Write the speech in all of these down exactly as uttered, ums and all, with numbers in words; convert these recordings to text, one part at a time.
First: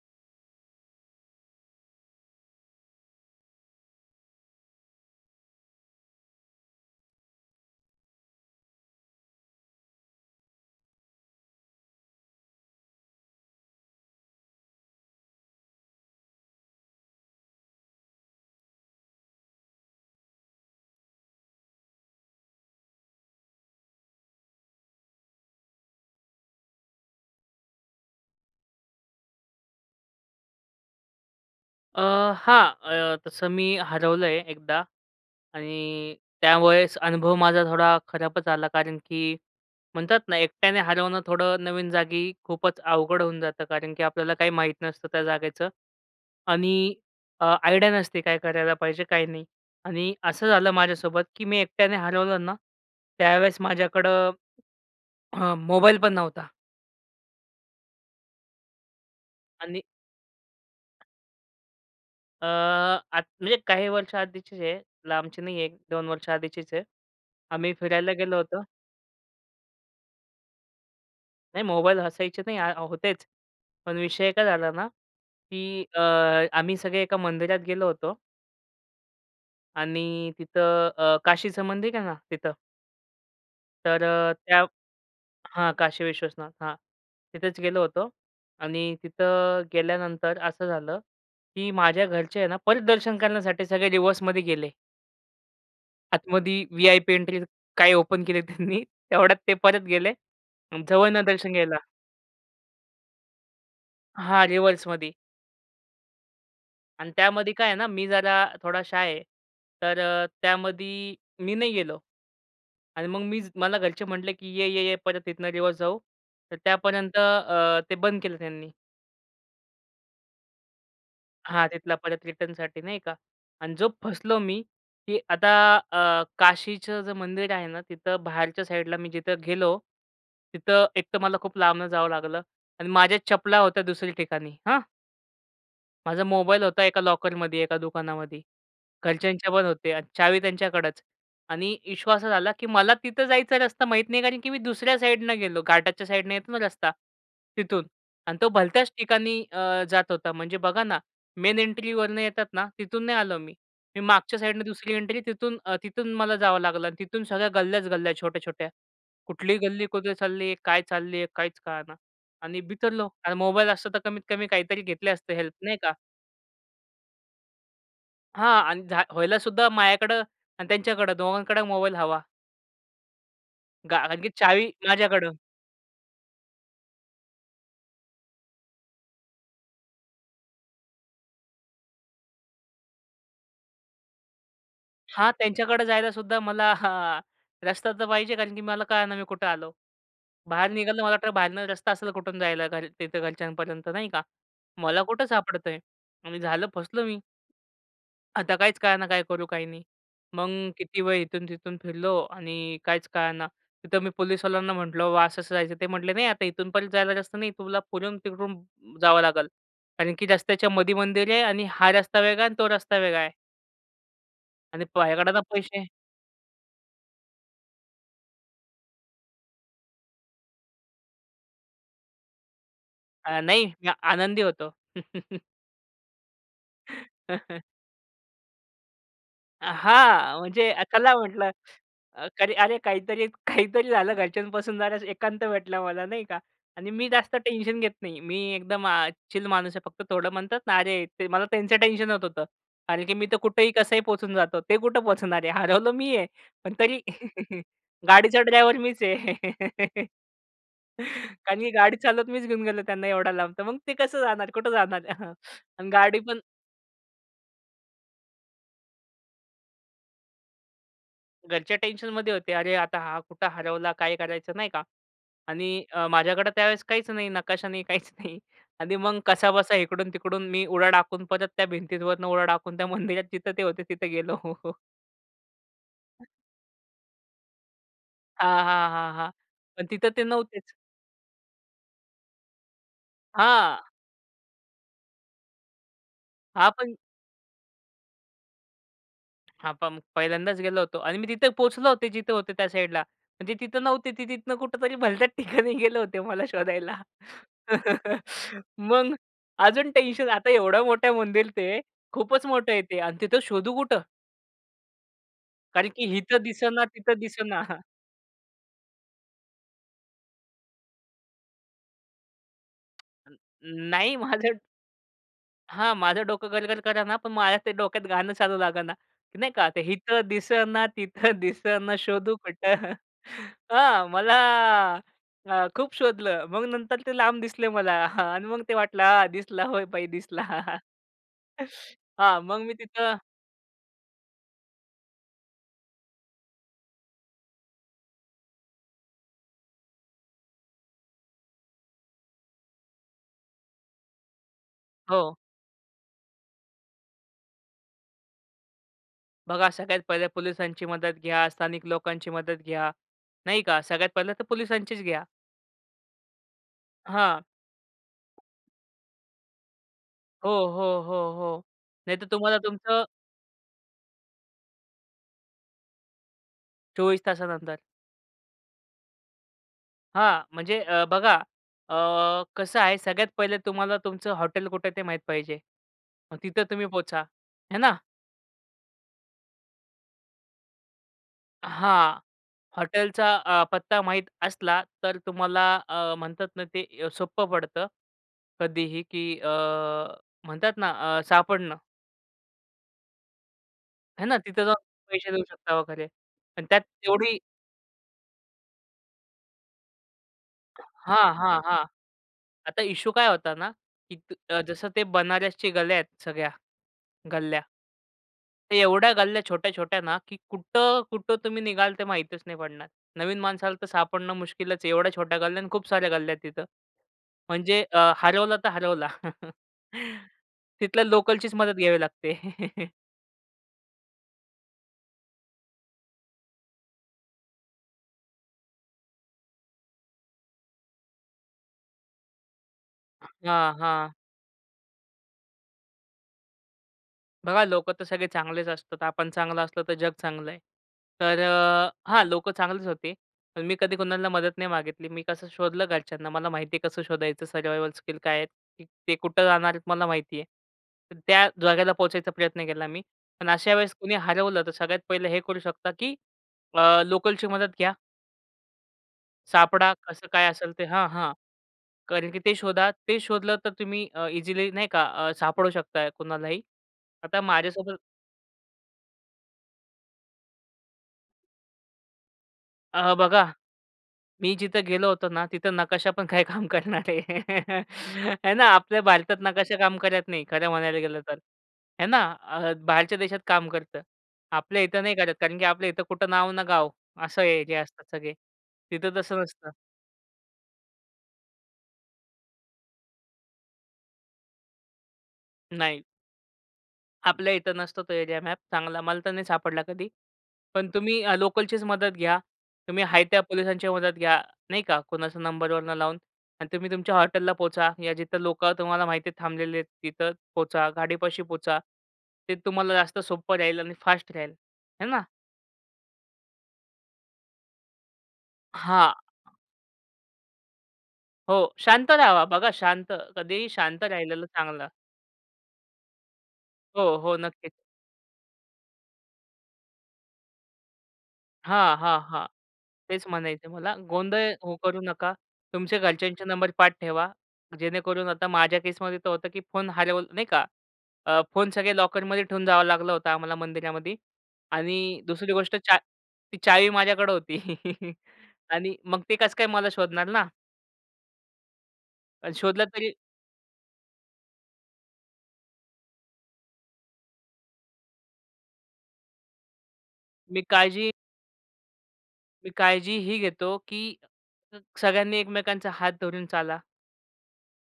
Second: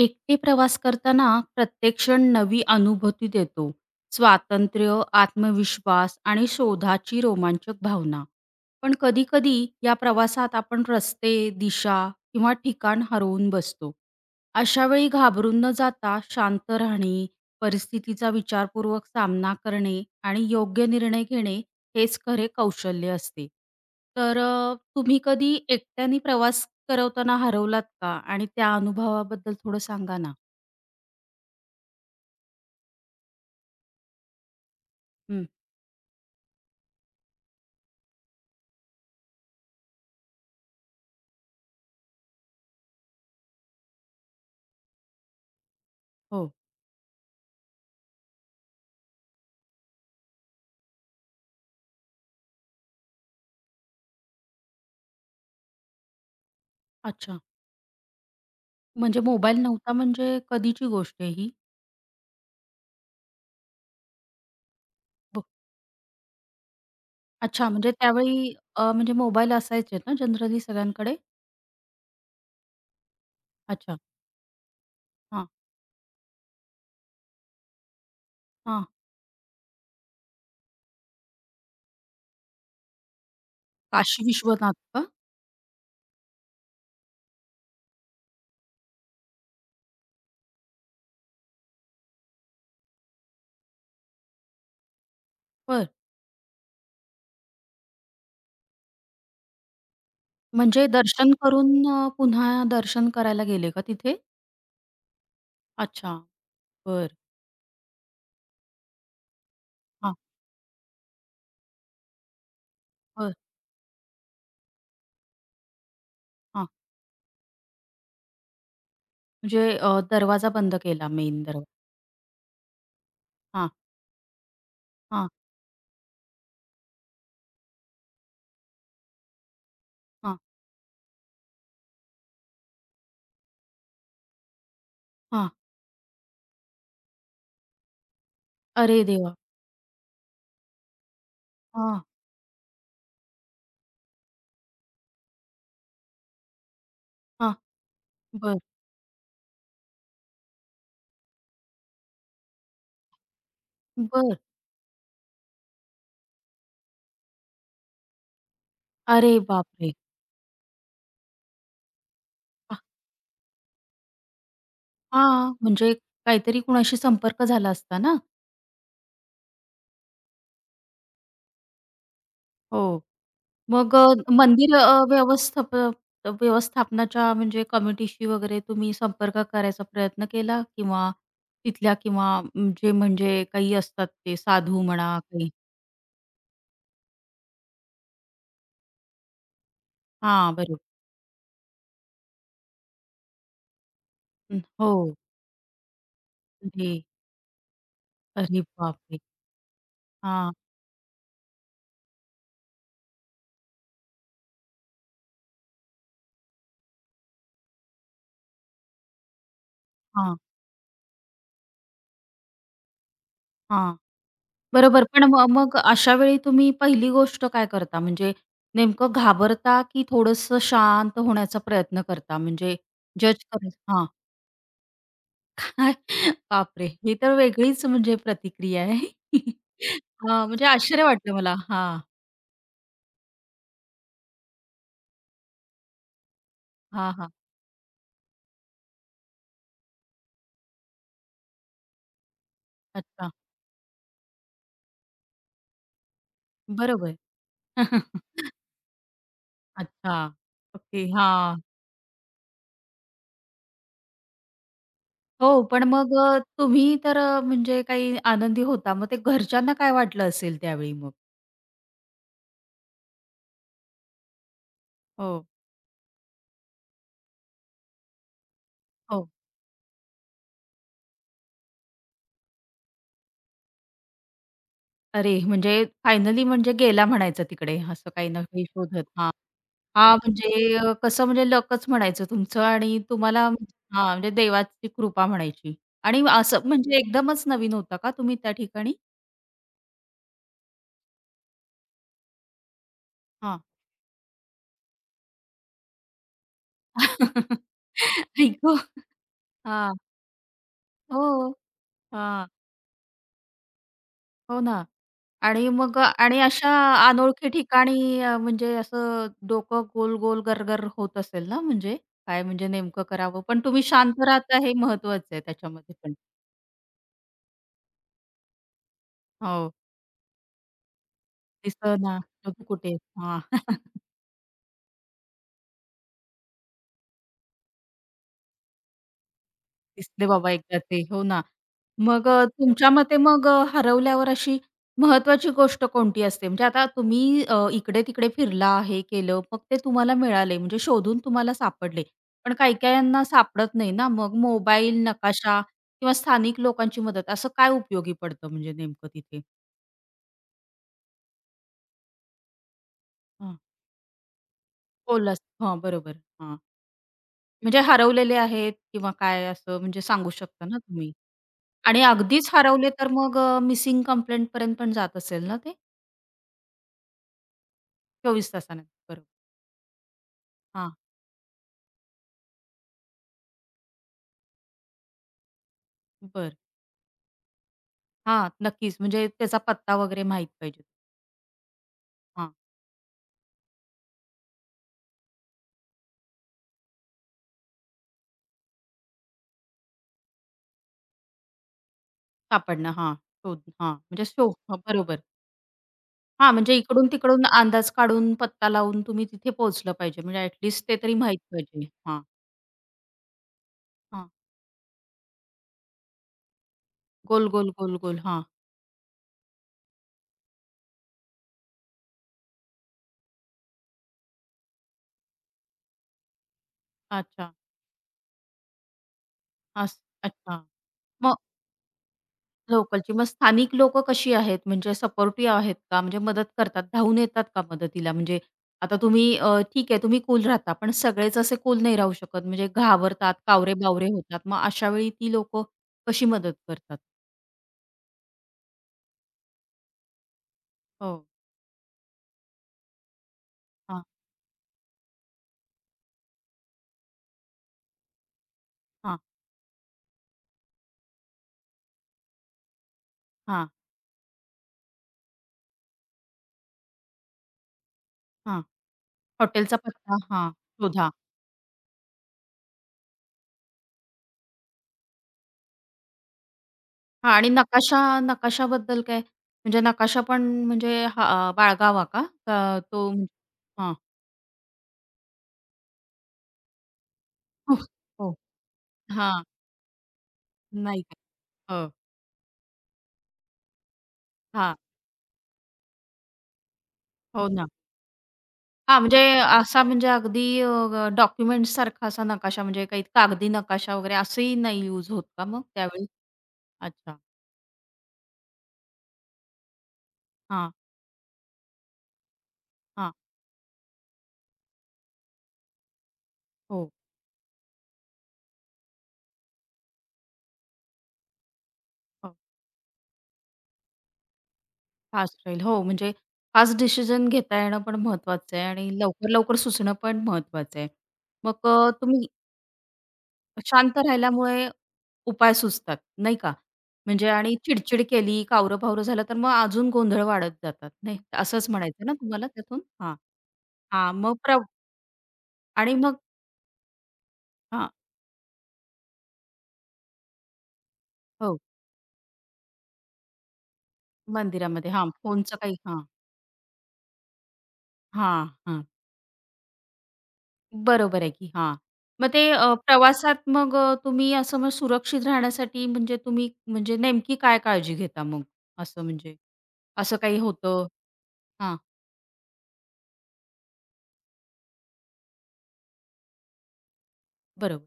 एकटे प्रवास करताना प्रत्येक क्षण नवी अनुभूती देतो, स्वातंत्र्य, आत्मविश्वास आणि शोधाची रोमांचक भावना. पण कधी-कधी या प्रवासात आपण रस्ते, दिशा किंवा ठिकाण हरवून बसतो. अशावेळी घाबरून न जाता शांत राहणे, परिस्थितीचा विचारपूर्वक सामना करणे, आणि योग्य निर्णय घेणे हेच खरे कौशल्य असते. तर अ, तुम्ही कधी एकट्याने प्रवास करवताना हरवलात का? आणि त्या अनुभवाबद्दल थोडं सांगा ना? अ, हां, अ, तसं मी हरवलं आहे एकदा हं. आणि त्यावेळेस अनुभव माझा थोडा खराबच आला. कारण की म्हणतात ना, एकट्याने हरवणं थोडं नवीन जागी खूपच अवघड होऊन जातं. कारण की आपल्याला काही माहीत नसतं त्या जागेचं. हो. आणि अ, आयडिया नसते काय करायला पाहिजे काय नाही? आणि असं झालं माझ्यासोबत की मी एकट्याने हरवलं ना, त्यावेळेस माझ्याकडं हां, मोबाईल पण नव्हता. अच्छा. म्हणजे मोबाईल आणि नव्हता म्हणजे कधीची गोष्ट आहे ही? अ, आत म्हणजे काही वर्ष आधीचीच आहे लांबची ब नाही आहे, एक दोन वर्ष आधीचीच आहे अच्छा आम्ही म्हणजे फिरायला गेलो त्यावेळी होतो. अ, म्हणजे मोबाईल असायचे ना जनरली सगळ्यांकडे? नाही मोबाईल असायचे नाही, अ, होतेच अच्छा. पण विषय काय झाला ना, हां. की अ, आम्ही सगळे एका मंदिरात गेलो होतो. हां. आणि तिथं अ, काशीच मंदिर आहे ना तिथं, तर काशी त्या विश्वनाथ का? हां काशी विश्वसनाथ हां तिथेच गेलो होतो आणि तिथं गेल्यानंतर असं झालं, की माझ्या घरचे आहे ना परात दर्शन करण्यासाठी सगळे रिवर्समध्ये गेले. बरं. आतमध्ये वी-आय-पी एन्ट्री काय ओपन केले त्यांनी, तेवढ्यात ते परत गेले म्हणजे जवळनं दर्शन दर्शन घ्यायला. करून अ, पुन्हा दर्शन करायला गेले का तिथे? हां रिवर्समध्ये. अच्छा, आणि बरं. त्यामध्ये काय आहे ना मी जरा थोडा शाय आहे. तर हां. अ, त्यामध्ये मी नाही गेलो आणि मग बरं. मी मला घरचे म्हटले की ये-ये-ये परत इथनं रिवर्स जाऊ, तर हां. त्यापर्यंत अ, ते बंद केलं त्यांनी. म्हणजे अ, दरवाजा बंद केला मेन दरवा हां तिथला परत रिटर्नसाठी नाही का हां. आणि जो फसलो मी की हां. आता अ, काशीचं जे मंदिर आहे ना, तिथं बाहेरच्या साईडला मी जिथं गेलो, हां. तिथं एक तर मला खूप लांबन जावं लागलं आणि माझ्या चपला होत्या दुसऱ्या ठिकाणी. हां हां. माझा मोबाईल होता एका लॉकरमध्ये एका दुकानामध्ये. अरे देवा! घरच्यांच्या पण होते आणि चावी त्यांच्याकडच. आणि हां. इश्यू असा झाला की मला तिथं जायचा रस्ता माहीत नाही, कारण की मी दुसऱ्या साईडनं गेलो. घाटाच्या साईडनं येतो ना रस्ता हां, तिथून आणि तो बरं. भलत्याच ठिकाणी अ, जात होता. म्हणजे बघा ना मेन एंट्रीवरनं येतात ना तिथून नाही आलो मी. मी बरं. मागच्या साईडनं दुसरी एंट्री तिथून अ, तिथून मला जावं लागलं. तिथून सगळ्या गल्ल्याच गल्ल्या छोट्या-छोट्या. अरे कुठली गल्ली बापरे! कुठे चालली आहे, काय चालली आहे? काहीच कळना आणि आह. बिथरलो. मोबाईल असता तर कमीत कमी काहीतरी घेतली असते हेल्प. हां, नाही का? म्हणजे काहीतरी कोणाशी संपर्क झाला असता ना? हां. आणि झा व्हायलासुद्धा माझ्याकडं आणि त्यांच्याकडं दोघांकडं मोबाईल हवा. हो, मग गा अ, कारण की चावी मंदिर माझ्याकडं. व्यवस्थापन व्यवस्थापनाच्या म्हणजे कमिटीशी वगैरे तुम्ही संपर्क करायचा प्रयत्न केला किंवा तिथल्या किंवा जे म्हणजे काही असतात ते साधू म्हणा हां, काही? त्यांच्याकडे जायलासुद्धा मला हां रस्ता तर पाहिजे. कारण की मला कळंना मी कुठं आलो? हां, बाहेर बरोबर. निघालं मला तर बाहेरनं रस्ता असेल कुठून जायला घर तिथं घरच्यांपर्यंत. नाही का? हं, मला हो. कुठं सापडतंय आणि झालं घे. फसलो मी. आता अरे काहीच बाप कळना रे! काय करू काय नाही. मग हां. किती वेळ इथून-तिथून फिरलो आणि काहीच कळना. तिथं मी पोलिसवाल्यांना म्हटलं, "बाबा असं असं जायचंय." ते म्हटले, "नाही! आता इथूनपण जायला रस्ता नाही. तुला पुढून तिकडून जावं लागल. कारण की हां. रस्त्याच्यामधी मंदिर आहे आणि हा रस्ता वेगळा आहे आणि तो रस्ता वेगळा आहे." हां, आणि बरोबर. पण पायगडा ना मग मग पैसे अशावेळी तुम्ही पहिली गोष्ट काय करता? म्हणजे नेमकं घाबरता की थोडंसं शांत होण्याचा प्रयत्न करता, म्हणजे अ, जज नाही मी करायचं हां. आनंदी होतो. बापरे! ही तर वेगळीच म्हणजे प्रतिक्रिया आहे, अ, हां, वाह! म्हणजे म्हणजे अ आश्चर्य चला वाटतं म्हटलं, मला. हां. अ करी अरे काहीतरी, काहीतरी झालं घरच्यांपासून जरा एकांत भेटला मला, नाही का? आणि मी हां, हां. जास्त टेन्शन घेत नाही, मी एकदम अ, चिल माणूस आहे. फक्त थोडं म्हणतात ना, अरे ते मला त्यांचं टेन्शन होत होतं, कारण की मी अच्छा. तर कुठेही कसंही पोहचून जातो. ते कुठं पोहोचणार आहे? हरवलो मी आहे, पण तरी बरोबर. गाडीचा ड्रायव्हर मीच आहे. अच्छा. ओके, कारण हां. की गाडी चालवत मीच घेऊन गेलो त्यांना एवढ्या लांब. तर मग ते कसं जाणार? कुठं जाणार? हं. हो, पण अन् मग गाडी अ, पण तुम्ही तर अ, म्हणजे काही आनंदी होता, मग ते घरच्यांना काय वाटलं असेल त्यावेळी मग? घरचे टेन्शनमध्ये होते, "अरे आता हा कुठे हरवला? काय करायचं?" नाही का? हो. आणि अ, माझ्याकडं त्यावेळेस काहीच नाही, नकाशा नाही, काहीच नाही. आणि मग हो. कसा बसा इकडून-तिकडून मी उडया टाकून, परत त्या भिंतीवरनं उडया टाकून त्या मंदिरात जिथं ते होते तिथं गेलो. अरे, म्हणजे फायनली म्हणजे गेला म्हणायचं तिकडे, असं काही ना हां, काही हां, शोधत हां, हां, हां, पण तिथं हां ते नव्हतेच. म्हणजे कसं म्हणजे लकचं म्हणायचं तुमचं आणि तुम्हाला हां. हां म्हणजे देवाची कृपा म्हणायची आणि असं हां पण म्हणजे एकदमच नवीन होता का तुम्ही त्या ठिकाणी? हां, पं पहिल्यांदाच गेलो होतो आणि मी तिथं पोहोचले होते जिथं होते त्या साईडला. म्हणजे हां. तिथं नव्हते ते तिथनं कुठेतरी भलत्या ठिकाणी गेले होते मला शोधायला. आई ग! मग अजून हां. टेन्शन. आता एवढ्या मोठ्या मंदिर हो, ते. खूपच हां. मोठं आहे ते आणि तिथं शोधू कुठं? हो ना आणि कारण मग की आणि इथं अशा दिसे ना तिथं दिसे अनोळखी ना. ठिकाणी अ, म्हणजे असं डोकं गोल-गोल गर-गर होत असेल ना? म्हणजे काय म्हणजे नेमकं न करावं. पण तुम्ही नाही शांत माझं राहता हे महत्त्वाचं आहे त्याच्यामध्ये हां पण. माझं डोकं गर-गर कर ना, पण माझ्या ते डोक्यात गाणं चालू लाग ना. नाही का हो. ते इथं दिसं ना तिथं दिसं ना दिसं ना, शोधू शोधू कुठं? कुठं? हां. हां, मला अ, खूप शोधलं. मग नंतर ते लांब दिसले मला हां आणि मग ते वाटलं हां दिसला होय बाई दिसले दिसला बाबा एकदा ते. हो ना मग हां, अ, मग मी तुमच्या तिथं मते मग अ, हरवल्यावर अशी महत्त्वाची गोष्ट कोणती असते? म्हणजे आता तुम्ही अ, इकडे-तिकडे फिरला, हे केलं मग ते तुम्हाला मिळाले. म्हणजे शोधून तुम्हाला सापडले. पण काही-काहीना सापडत नाही ना. मग मोबाईल, हो. नकाशा किंवा स्थानिक लोकांची मदत. असं काय उपयोगी पडतं म्हणजे नेमकं तिथे? बघा सगळ्यात पहिलं पोलिसांची मदत घ्या, स्थानिक लोकांची मदत घ्या, हां. नाही का? सगळ्यात पहिलं तर पोलिसांचीच घ्या. पोलस हो बरोबर हां. हां. म्हणजे हरवलेले आहेत किंवा काय असं म्हणजे सांगू हो, शकता ना हो, तुम्ही हो, हो, आणि नाहीतर अगदीच तुम्हाला हरवले तुमचं तर मग अ, मिसिंग कंप्लेंटपर्यंत पण जात असेल ना ते? चोवीस तासानंतर. चोवीस तासानंतर. brn हां, म्हणजे हां. अ, बघा. अ, कसं आहे, सगळ्यात पहिलं तुम्हाला तुमचं हॉटेल कुठे आहे ते माहीत पाहिजे. मग बरं. तिथं तुम्ही पोहचा, है ना? हां, नक्कीच, म्हणजे त्याचा पत्ता वगैरे माहित पाहिजे. हां, हां. हॉटेलचा अ, पत्ता माहीत असला तर तुम्हाला अ, म्हणतात ना ते अ, सोप्प पडतं कधीही, की अ, म्हणतात ना अ, सापडणं. सापडणं हां. शोध, हां म्हणजे है ना, शो तिथं जाऊन बरोबर. पैसे देऊ शकता वगैरे, हां, पण म्हणजे त्यात तेवढी इकडून-तिकडून अंदाज काढून पत्ता लावून तुम्ही तिथे पोहोचलं पाहिजे, म्हणजे ॲट लीस्ट [unintelligible] ते तरी हां, माहीत हां, हां. पाहिजे, हां. आता इश्शु काय होता ना की हां. त अ, जसं ते बनारसच्या गल्या आहेत, सगळ्या गोल, गल्ल्या, गोल, गोल, गोल. हां. तर एवढ्या गल्ल्या छोट्या-छोट्या ना, की कुठं-कुठं तुम्ही निघाल ते माहीतच नाही पडणार. नवीन माणसाला तर सापडणं मुश्किलच आहे, एवढ्या छोट्या गल्ल्या आणि खूप साऱ्या गल्ल्या आहेत तिथं. अच्छा. म्हणजे अ, हरवला तर हरवला. असं, अच्छा. तिथल्या मग लोकलचीच मदत घ्यावी लागते. लोकलची. मग स्थानिक लोकं कशी आहेत, म्हणजे सपोर्टिव्ह आहेत का? म्हणजे मदत करतात, धावून येतात का मदतीला? म्हणजे आता तुम्ही अ, ठीक आहे, तुम्ही कूल राहता, पण सगळेच असे कूल नाही राहू शकत. म्हणजे घाबरतात, हां, कावरे बावरे हां. होतात. मग अशावेळी ती लोकं कशी मदत करतात? बघा, लोकं तर सगळे चांगलेच असतात. आपण चांगलं असलं तर जग चांगलंय. हो. तर, अ हां, लोकं चांगलेच होते. पण मी कधी हां. कुणाला मदत नाही मागितली. मी कसं शोधलं घरच्यांना. मला माहिती आहे कसं शोधायचं, सर्वाइवल स्किल काय आहेत? ते हां. कुठं जाणार आहेत? मला माहिती आहे. तर, त्या जागेला पोहोचायचा प्रयत्न केला मी. पण हां. अशा वेळेस कुणी हरवलं तर सगळ्यात पहिलं हे करू शकता की, अ, लोकलची मदत घ्या. हां, हॉटेलचा सापडा, पत्ता. कसं काय हां, असेल ते हां, शोधा. हां. कारण की ते शोधा, ते शोधलं, तर तुम्ही अ, इझिली, नाही का? अ, सापडू शकताय कोणालाही. हां. आता आणि माझ्यासोबत नकाशा, नकाशाबद्दल काय? म्हणजे नकाशा पण म्हणजे हा अ, बाळगावा का? का तो अ, बघा, हां. मी जिथं गेलो होतो ना, तिथं नकाशा पण काही काम करणार आहे? अह! हो, है ना? आपल्या भारतात हां. नकाशा काम करत नाही, खरं म्हणायला नाहीये, गेलं तर. हो. है ना? अ, बाहेरच्या देशात काम करतं, हां. आपल्या इथं नाही करत. कारण की आपल्या इथं कुठं नाव, न गाव असं हो आहे, ना. जे असतात सगळे. हां, तिथं म्हणजे तसं नसतं. असा म्हणजे अगदी अ, डॉक्युमेंट्स सारखा असा नकाशा, म्हणजे काही कागदी नकाशा वगैरे असंही नाही युज होत का मग नाही. त्यावेळी? अच्छा. आपल्या इथं नसतं, तो एरिया मॅप चांगला. मला तर नाही सापडला कधी. हां. पण तुम्ही अ, लोकलचीच मदत घ्या. तुम्ही हां. हाय त्या पोलिसांची मदत घ्या, नाही का? कोणाचा नंबरवरनं लावून अन् तुम्ही हो. तुमच्या हॉटेलला पोहचा. या जिथं लोकं तुम्हाला माहिती थांबलेले आहेत, तिथं पोचा, गाडीपाशी पोचा. हां. ते तुम्हाला जास्त सोप्पं राहील आणि फास्ट राहील, आहे ना? फास्ट राहील, हो. म्हणजे फास्ट डिसिजन घेता येणं पण महत्त्वाचं आहे आणि हां. लवकर, लवकर सुचणं पण महत्त्वाचं आहे. हो, मग अ, शांत तुम्ही रहावा. बघा, शांत. कधीही शांत शांत राहिलेलं राहिल्यामुळे चांगलं. उपाय सुचतात, नाही का? हो, म्हणजे हो, आणि नक्कीच. चिड-चिड केली, कावरं-बावरं झालं, तर मग अजून गोंधळ वाढत जातात, नाही? असंच हां, म्हणायचं आहे ना हां, हां. तुम्हाला त्यातून? हां, तेच म्हणायचे मला. हां. मग गोंधळ प्र हो, करू नका. आणि तुमच्या मग घरच्यांचे नंबर पाठ ठेवा. हां. जेणेकरून आता माझ्या केसमध्ये तर होतं की फोन हरवलंय, नाही का? अ, हो. फोन सगळे लॉकरमध्ये ठेवून जावं लागलं होतं आम्हाला मंदिरामध्ये मंदिरामध्ये, हां. आणि दुसरी फोनचं काही गोष्ट चा हां. ती चावी माझ्याकडं होती. हां, हं. आणि मग ते कसं काय मला शोधणार ना? बरोबर आहे की. हां, मग ते आणि अ, शोधलं तरी प्रवासात, मग अ, तुम्ही असं, मग सुरक्षित राहण्यासाठी म्हणजे तुम्ही म्हणजे नेमकी काय काळजी घेता? मग असं, म्हणजे असं काही मी होतं? काळजी हां. मी काळजी ही घेतो, की स सगळ्यांनी एकमेकांचा हात धरून चाला. बरोबर.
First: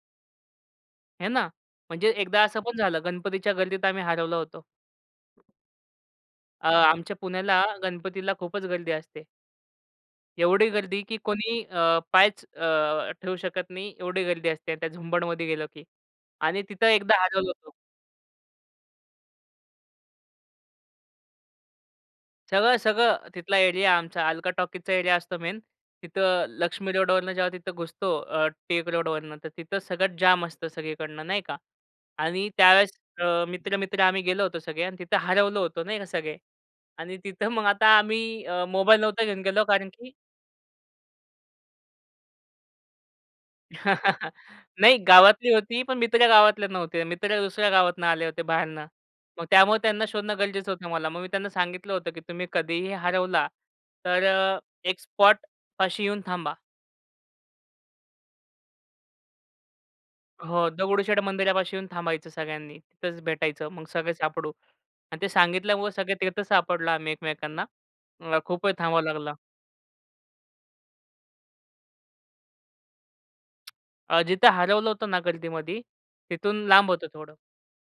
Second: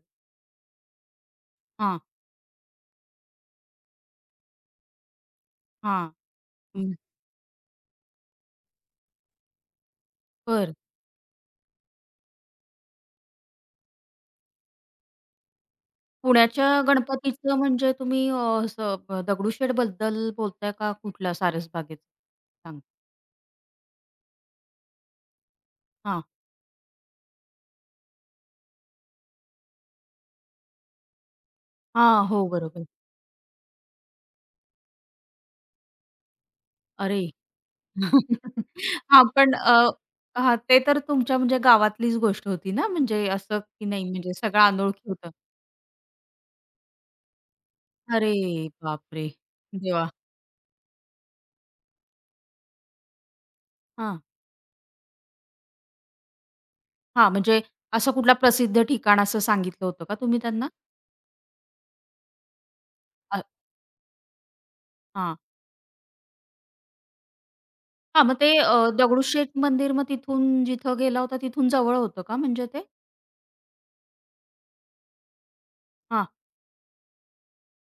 है ना? हां. म्हणजे एकदा असं पण झालं गणपतीच्या गर्दीत आम्ही हरवलं होतो. हां, अ, हं. आमच्या पुण्याला गणपतीला खूपच गर्दी असते. एवढी बरं. गर्दी की कोणी अ, पायच अ, ठेवू शकत नाही. एवढी गर्दी असते त्या झुंबडमध्ये गेलो की, आणि पुण्याच्या तिथं एकदा हरवलो गणपतीचं होतो. म्हणजे तुम्ही अ, असं दगडूशेठ बद्दल बोलताय का कुठल्या सारसबागेचा सांग सगळं-सगळं तिथला एरिया आमचा अल्का टॉकीजचा एरिया असतो मेन. हां. तिथं लक्ष्मी रोडवरनं जेव्हा तिथं घुसतो अ, टिळक रोडवरनं, तर तिथं सगळं जाम असतं सगळीकडनं, नाही का? हां, हो आणि बरोबर. त्यावेळेस अ, मित्र-मित्र, आम्ही गेलो होतो सगळे, आणि तिथं हरवलं होतो, नाही का, सगळे. आणि अरे! तिथं मग आता आम्ही अ, मोबाईल हां, नव्हतो घेऊन पण गेलो, अ, कारण की हां, ते तर तुमच्या म्हणजे गावातलीच गोष्ट होती ना? म्हणजे असं की नाही म्हणजे सगळं नाही. अनोळखी होतं? गावातली होती. पण मित्र गावातले नव्हते, मित्र दुसऱ्या गावातनं आले अरे होते बाहेरनं. बापरे! मग त्यामुळं त्यांना देवा! शोधणं गरजेचं होतं मला. मग मी त्यांना सांगितलं होतं, की तुम्ही कधीही हरवला हां. तर अ, एक स्पॉटपाशी येऊन थांबा. हां, म्हणजे असं कुठलं प्रसिद्ध ठिकाण असं सांगितलं होतं का तुम्ही हो, त्यांना? दगडूशेठ मंदिरापाशी येऊन थांबायचं सगळ्यांनी. तिथंच अर भेटायचं, मग सगळे सापडू. आणि ते हां. सांगितल्यामुळं सगळे तिथेच सापडलो आम्ही एकमेकांना. हां, मग अ, ते खूप वेळ अ, थांबावं लागलं. दगडूशेठ मंदिर मग तिथून जिथं गेला होता तिथून जवळ होतं का म्हणजे ते? अ, जिथं हरवलं होतो ना गर्दीमधी, हां. तिथून लांब होतं थोडं.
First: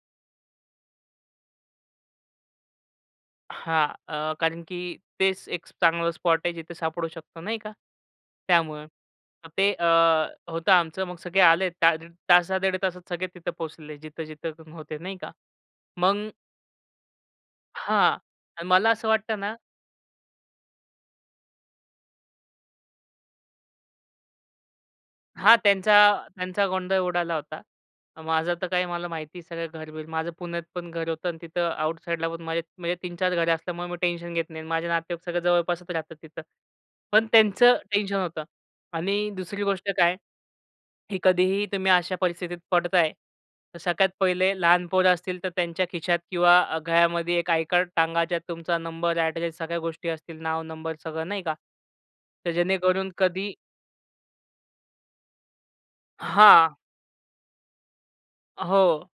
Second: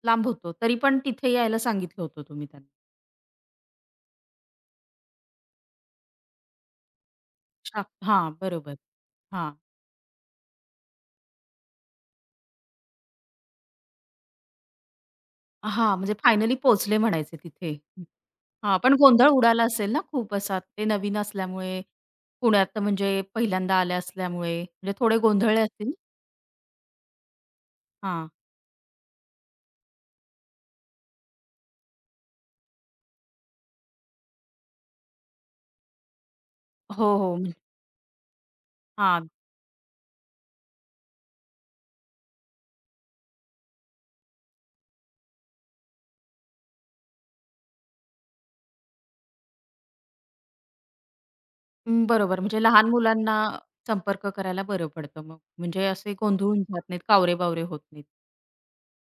लांब होतं, तरी पण तिथे यायला सांगितलं होतं तुम्ही त्यांना. हां, अ, कारण की तेच एक चांगलं स्पॉट आहे, जिथे सापडू शकतो, नाही का? अच्छा, हां. बरोबर. त्यामुळं. मग हां. ते अ, होतं आमचं. मग सगळे आले, तार तासा दीड तासात सगळे तिथं पोहोचले जिथं-जिथं कोण होतं, नाही का? हां, म्हणजे मग फायनली पोहोचले म्हणायचे तिथे. हां, अ, हां, मला पण असं गोंधळ वाटतं ना उडाला असेल ना, खूप असा ते नवीन असल्यामुळे. पुण्यात म्हणजे पहिल्यांदा आल्या असल्यामुळे म्हणजे थोडे हां, गोंधळले असतील? त्यांचा त्यांचा गोंधळ उडाला होता. हां. माझं तर काय, मला माहिती सगळं घर-बिर. माझं पुण्यात पण घर होतं अंन तिथं आउटसाइडला पण माझे म्हणजे तीन चार घरं असल्यामुळे, मग मी टेन्शन घेत नाही आणि माझे नातेवाईक सगळे जवळपासच राहतात तिथं. हो, पण हो. त्यांचं टेन्शन होतं. आणि हां. दुसरी गोष्ट काय की कधीही तुम्ही अशा परिस्थितीत पडताय तर सगळ्यात पहिले लहान पोरं असतील तर त्यांच्या खिशात किंवा अ, गळ्यामध्ये एक आय-कार्ड टांगा. ज्यात तुमचा नंबर, ॲड्रेस, सगळ्या गोष्टी असतील, नाव, नंबर सगळं, नाही का? हं, बरोबर, तर म्हणजे लहान जेणेकरून मुलांना कधी संपर्क करायला बरं पडतं मग. म्हणजे, असे गोंधळून हां. जात नाहीत, कावरे-बावरे होत नाहीत. हो.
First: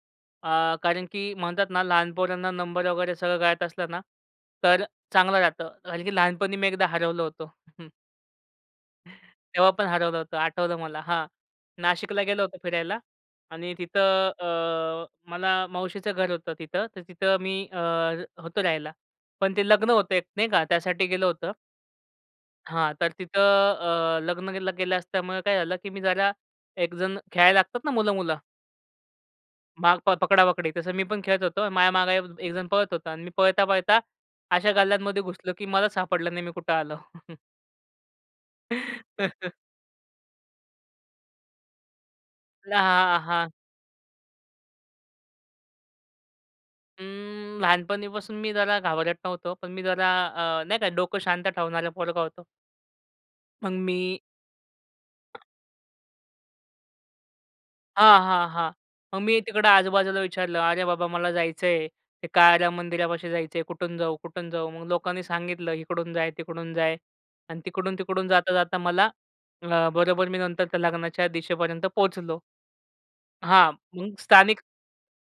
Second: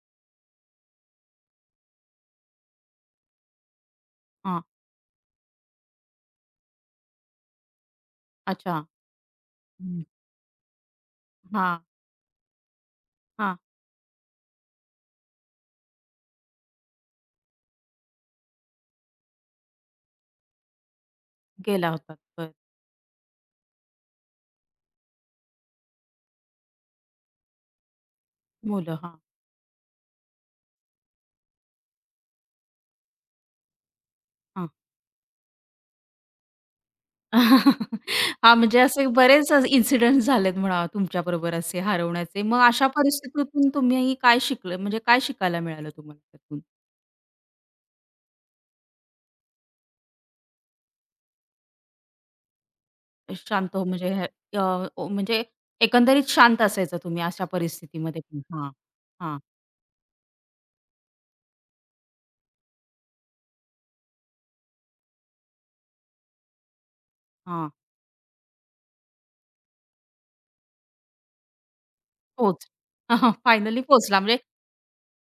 अ, कारण की म्हणतात ना लहान पोरांना नंबर वगैरे सगळं कळत असलं ना? हां. तर चांगलं राहतं कारण की लहानपणी मी एकदा हरवलं होतो. अच्छा. तेव्हा पण हं. हरवलं होतं आठवलं मला हां. हां. नाशिकला गेलो होतो फिरायला हां. आणि तिथं अ, मला मावशीचं घर होतं तिथं. तर तिथं मी अ, होतो राहायला. पण ते लग्न होतं एक नाही का त्यासाठी गेलं होतं. गेला होता, बरं. हां, तर तिथं अ, लग्न [unintelligible] गेलं असल्यामुळं काय झालं की मी जरा एकजण खेळायला लागतात ना मुलं, मुलं? मुलं. हां. माग प पकडापकडी तसं मी पण तसं खेळत होतो माझ्या मागे एक एकजण पळत होता आणि मी पळता-पळता अशा हां. गल्ल्यांमध्ये घुसलो की मलाच सापडलं नाही मी कुठं आलो? हां. म्हणजे असे बरेच अ, इनसिडेंट झालेत म्हणा तुमच्याबरोबर, असे हरवण्याचे मग ल अशा हां, हां. परिस्थितीतून तुम्ही काय शिकलं, म्हणजे काय शिकायला मिळालं तुम्हाला त्यातून? हम्म, लहानपणीपासून मी जरा घाबरट नव्हतो, पण मी जरा अ, नाही का डोकं शांत ठेवणारा पोरगा होतो. मग शांत हो, म्हणजे मी अ, ओ, म्हणजे एकंदरीत शांत असायचा तुम्ही अशा हां, परिस्थितीमध्ये पण. हां, हां. हां, मग हां. मी तिकडं आजूबाजूला विचारलं "अरे बाबा! मला जायचं आहे. ते काळाराम मंदिरापाशी जायचं आहे. कुठून जाऊ, कुठून जाऊ?" मग लोकांनी सांगितलं "इकडून जाय, तिकडून जाय" आणि हां. तिकडून-तिकडून जाता-जाता मला अ, बरोबर मी नंतर त्या लग्नाच्या दिशेपर्यंत पोहोचलो. पोच हां, फाईनली मग पोहोचला म्हणजे? स्थानिक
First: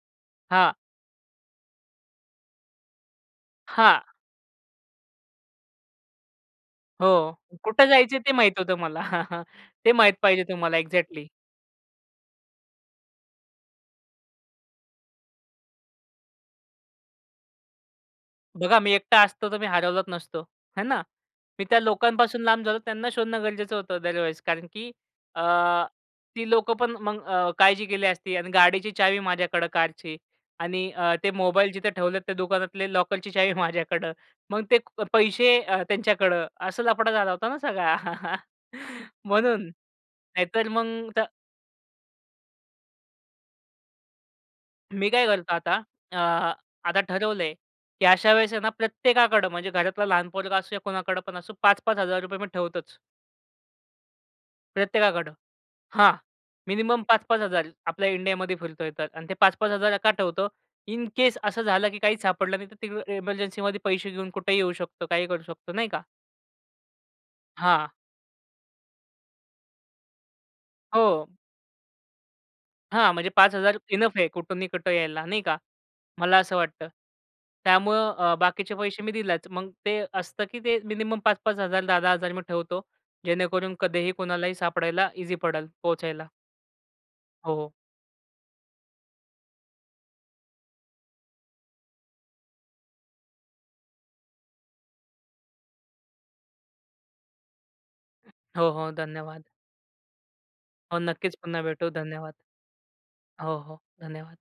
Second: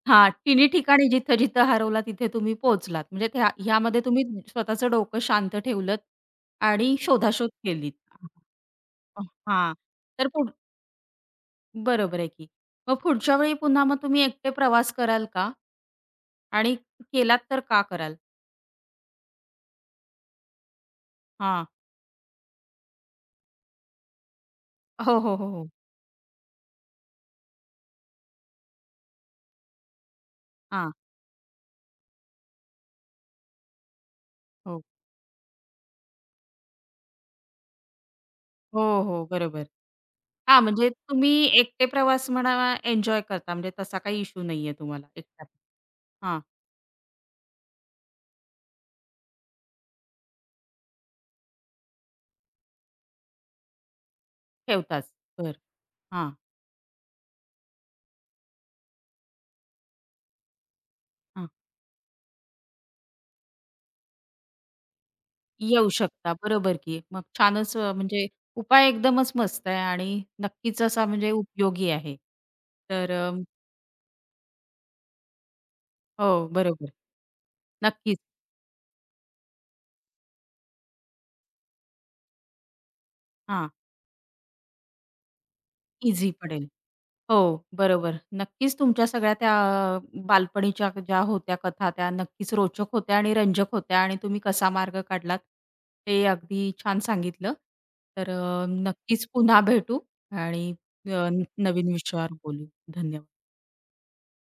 हां, तिन्ही हां. ठिकाणी जिथं-जिथं हरवला तिथे तुम्ही पोहोचलात. म्हणजे त्या ह्यामध्ये हां. तुम्ही स्वतःचं डोकं शांत ठेवलत आणि हो, शोधाशोध कुठे केलीत. जायचं ते माहीत होतं मला. हां ते माहीत तर पाहिजे पुढं? तुम्हाला एक्झॅक्टली. बरोबर आहे की. मग पुढच्या वेळी पुन्हा मग तुम्ही एकटे प्रवास कराल का? आणि केलात तर का कराल? बघा, मी एकटा असतो तर मी हरवला नसतो. है ना? मी हां. त्या लोकांपासून लांब झालो त्यांना शोधणं गरजेचं होतं अदरवाईज कारण की हो, हो, अ, हो, हो. ती लोकं पण मग अ, काळजी केली असती अन् गाडीची चावी माझ्याकडं कारची आणि हां. अ, ते मोबाईल जिथे ठेवलेत त्या दुकानातले लॉकरची चावी माझ्याकडं. मग ते हो. पैसे अ, त्यांच्याकडं असं लफडा झाला होता ना सगळा. हो, हो म्हणून बरोबर हां, नाहीतर म्हणजे मग त्या तुम्ही एकटे प्रवास म्हणा एन्जॉय करता म्हणजे तसा काही इश्यू नाहीये तुम्हाला मी काय करतो एकट्याला आता. अ, हां. आता ठरवलंय की अशा वेळेस ना प्रत्येकाकडे म्हणजे घरातला लहान पोरगा असो या कोणाकडे पण असो, पाच पाच हजार रुपये मी ठेवतोच. ठेवताच. प्रत्येकाकडं बरं, हां, हां. मिनिमम पाच पाच हजार. आपल्या इंडियामध्ये फिरतोय तर अन ते पाच पाच हजार का ठेवतो? इन केस हां. असं झालं की काहीच सापडलं नाही तर ते एमर्जन्सीमध्ये पैसे घेऊन कुठेही येऊ शकतो, काहीही करू शकतो नाही येऊ का? शकता बरोबर की. मग छानच हां. अ, म्हणजे उपाय एकदमच मस्त आहे आणि नक्कीच असा हो. म्हणजे उपयोगी आहे तर हां म्हणजे अ पाच हजार इनफ आहे. कुठूनी कुठं यायला, नाही का? मला हो, असं वाटतं. बरोबर, त्यामुळं नक्कीच. अ, बाकीचे पैसे मी दिलाच. मग ते असतं की ते मिनिमम पाच पाच हजार दहा दहा हजार मी ठेवतो. हां. जेणेकरून कधीही कोणालाही सापडायला ईझी पडेल पोहचायला. ईझी पडेल. हो, हो. बरोबर. नक्कीच तुमच्या सगळ्या त्या अ, बालपणीच्या ज्या होत्या कथा त्या नक्कीच रोचक होत्या आणि रंजक होत्या आणि तुम्ही कसा मार्ग काढलात ते अगदी छान सांगितलं. तर अ, हो, हो नक्कीच धन्यवाद. पुन्हा भेटू आणि हो, नक्कीच न पुन्हा भेटू. नवीन विषयावर धन्यवाद. बोलू. धन्यवाद. हो, हो, धन्यवाद.